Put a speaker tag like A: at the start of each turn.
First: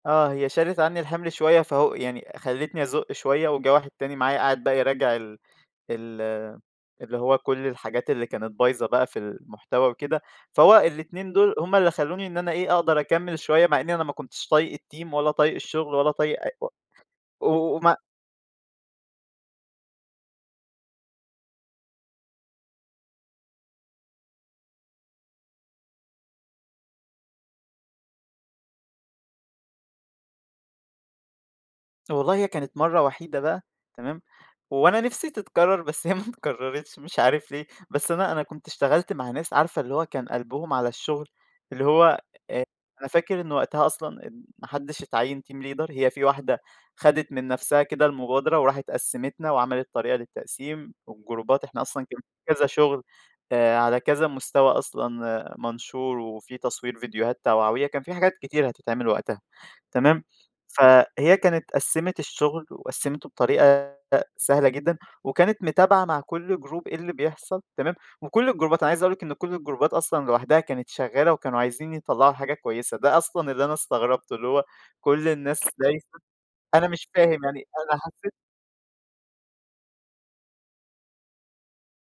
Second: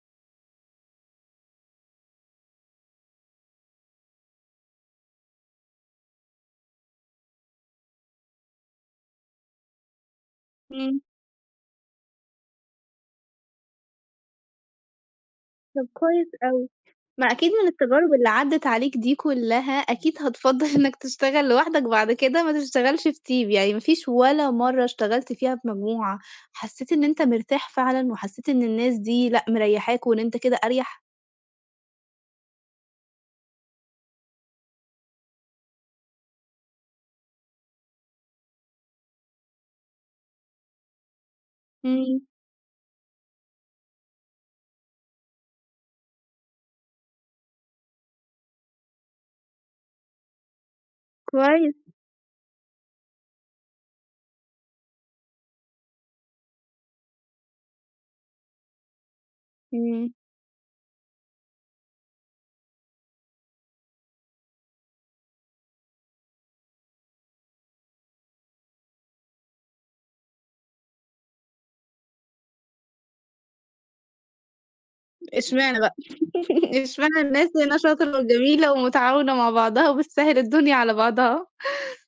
A: آه هي شالت عنّي الحمل شوية، فهو يعني خلّتني أزُقّ شوية، وجَه واحد تاني معايا قاعد بقى يراجع ال ال اللي هو كُلّ الحاجات اللي كانت بايظة بقى في المحتوى وكده، فهو
B: إمم.
A: الاتنين دول هُم اللي خلّوني إن أنا إيه أقدر أكمل شوية، مع إنّي أنا ما كنتش طايق الteam ولا طايق
B: طَب
A: الشغل ولا
B: كويس
A: طايق أ
B: أوي، ما أكيد من
A: وما
B: التجارب اللي عدِّت عليك دي كلّها أكيد هتفضّل إنك تشتغل لوحدك بعد كده ما تشتغلش في team، يعني ما فيش ولا مَرّة اشتغلت فيها في مجموعة حسّيت إن أنت مرتاح فعلًا وحسّيت إن الناس دي لأ مريّحاك وإن أنت كده أريح؟
A: والله هي كانت مَرّة وحيدة بقى تمام، وأنا نِفسي تتكرر بس هي ما تكررتش مش عارف ليه، بس أنا أنا كنت اشتغلت مع ناس عارفة اللي هو كان قلبهم على الشغل، اللي هو
B: إمم.
A: آآ، أنا فاكر إن وقتها أصلًا ما حدِّش اتعيّن team leader هي في واحدة خَدِت من نَفسها كده المبادرة وراحت قسّمتَنا وعملت طريقة للتقسيم والجروبات،
B: كويس.
A: إحنا أصلًا كن كذا شغل آآ، على كذا مستوى أصلًا منشور وفي تصوير فيديوهات توعوية كان في حاجات كتيرة هتتعمل وقتها،
B: إمم.
A: تمام، فهي كانت قسّمت الشغل وقسّمته بطريقة سهلة جدًا وكانت متابعة مع كُلّ جروب إيه اللي بيحصل تمام، وكُلّ الجروبات أنا عايز أقول لِك إن كُلّ الجروبات أصلًا لوحدها كانت شغالة وكانوا عايزين يطلّعوا حاجة كويسة، ده أصلًا اللي أنا استغربته، اللي هو كُلّ الناس
B: اشمعنا بقى؟
A: دايسة أنا مش
B: اشمعنا
A: فاهم
B: الناس
A: يعني
B: هنا
A: أنا
B: شاطرة
A: حسِّيت
B: وجميلة ومتعاونة مع بعضها وبتسهِّل الدنيا على بعضها.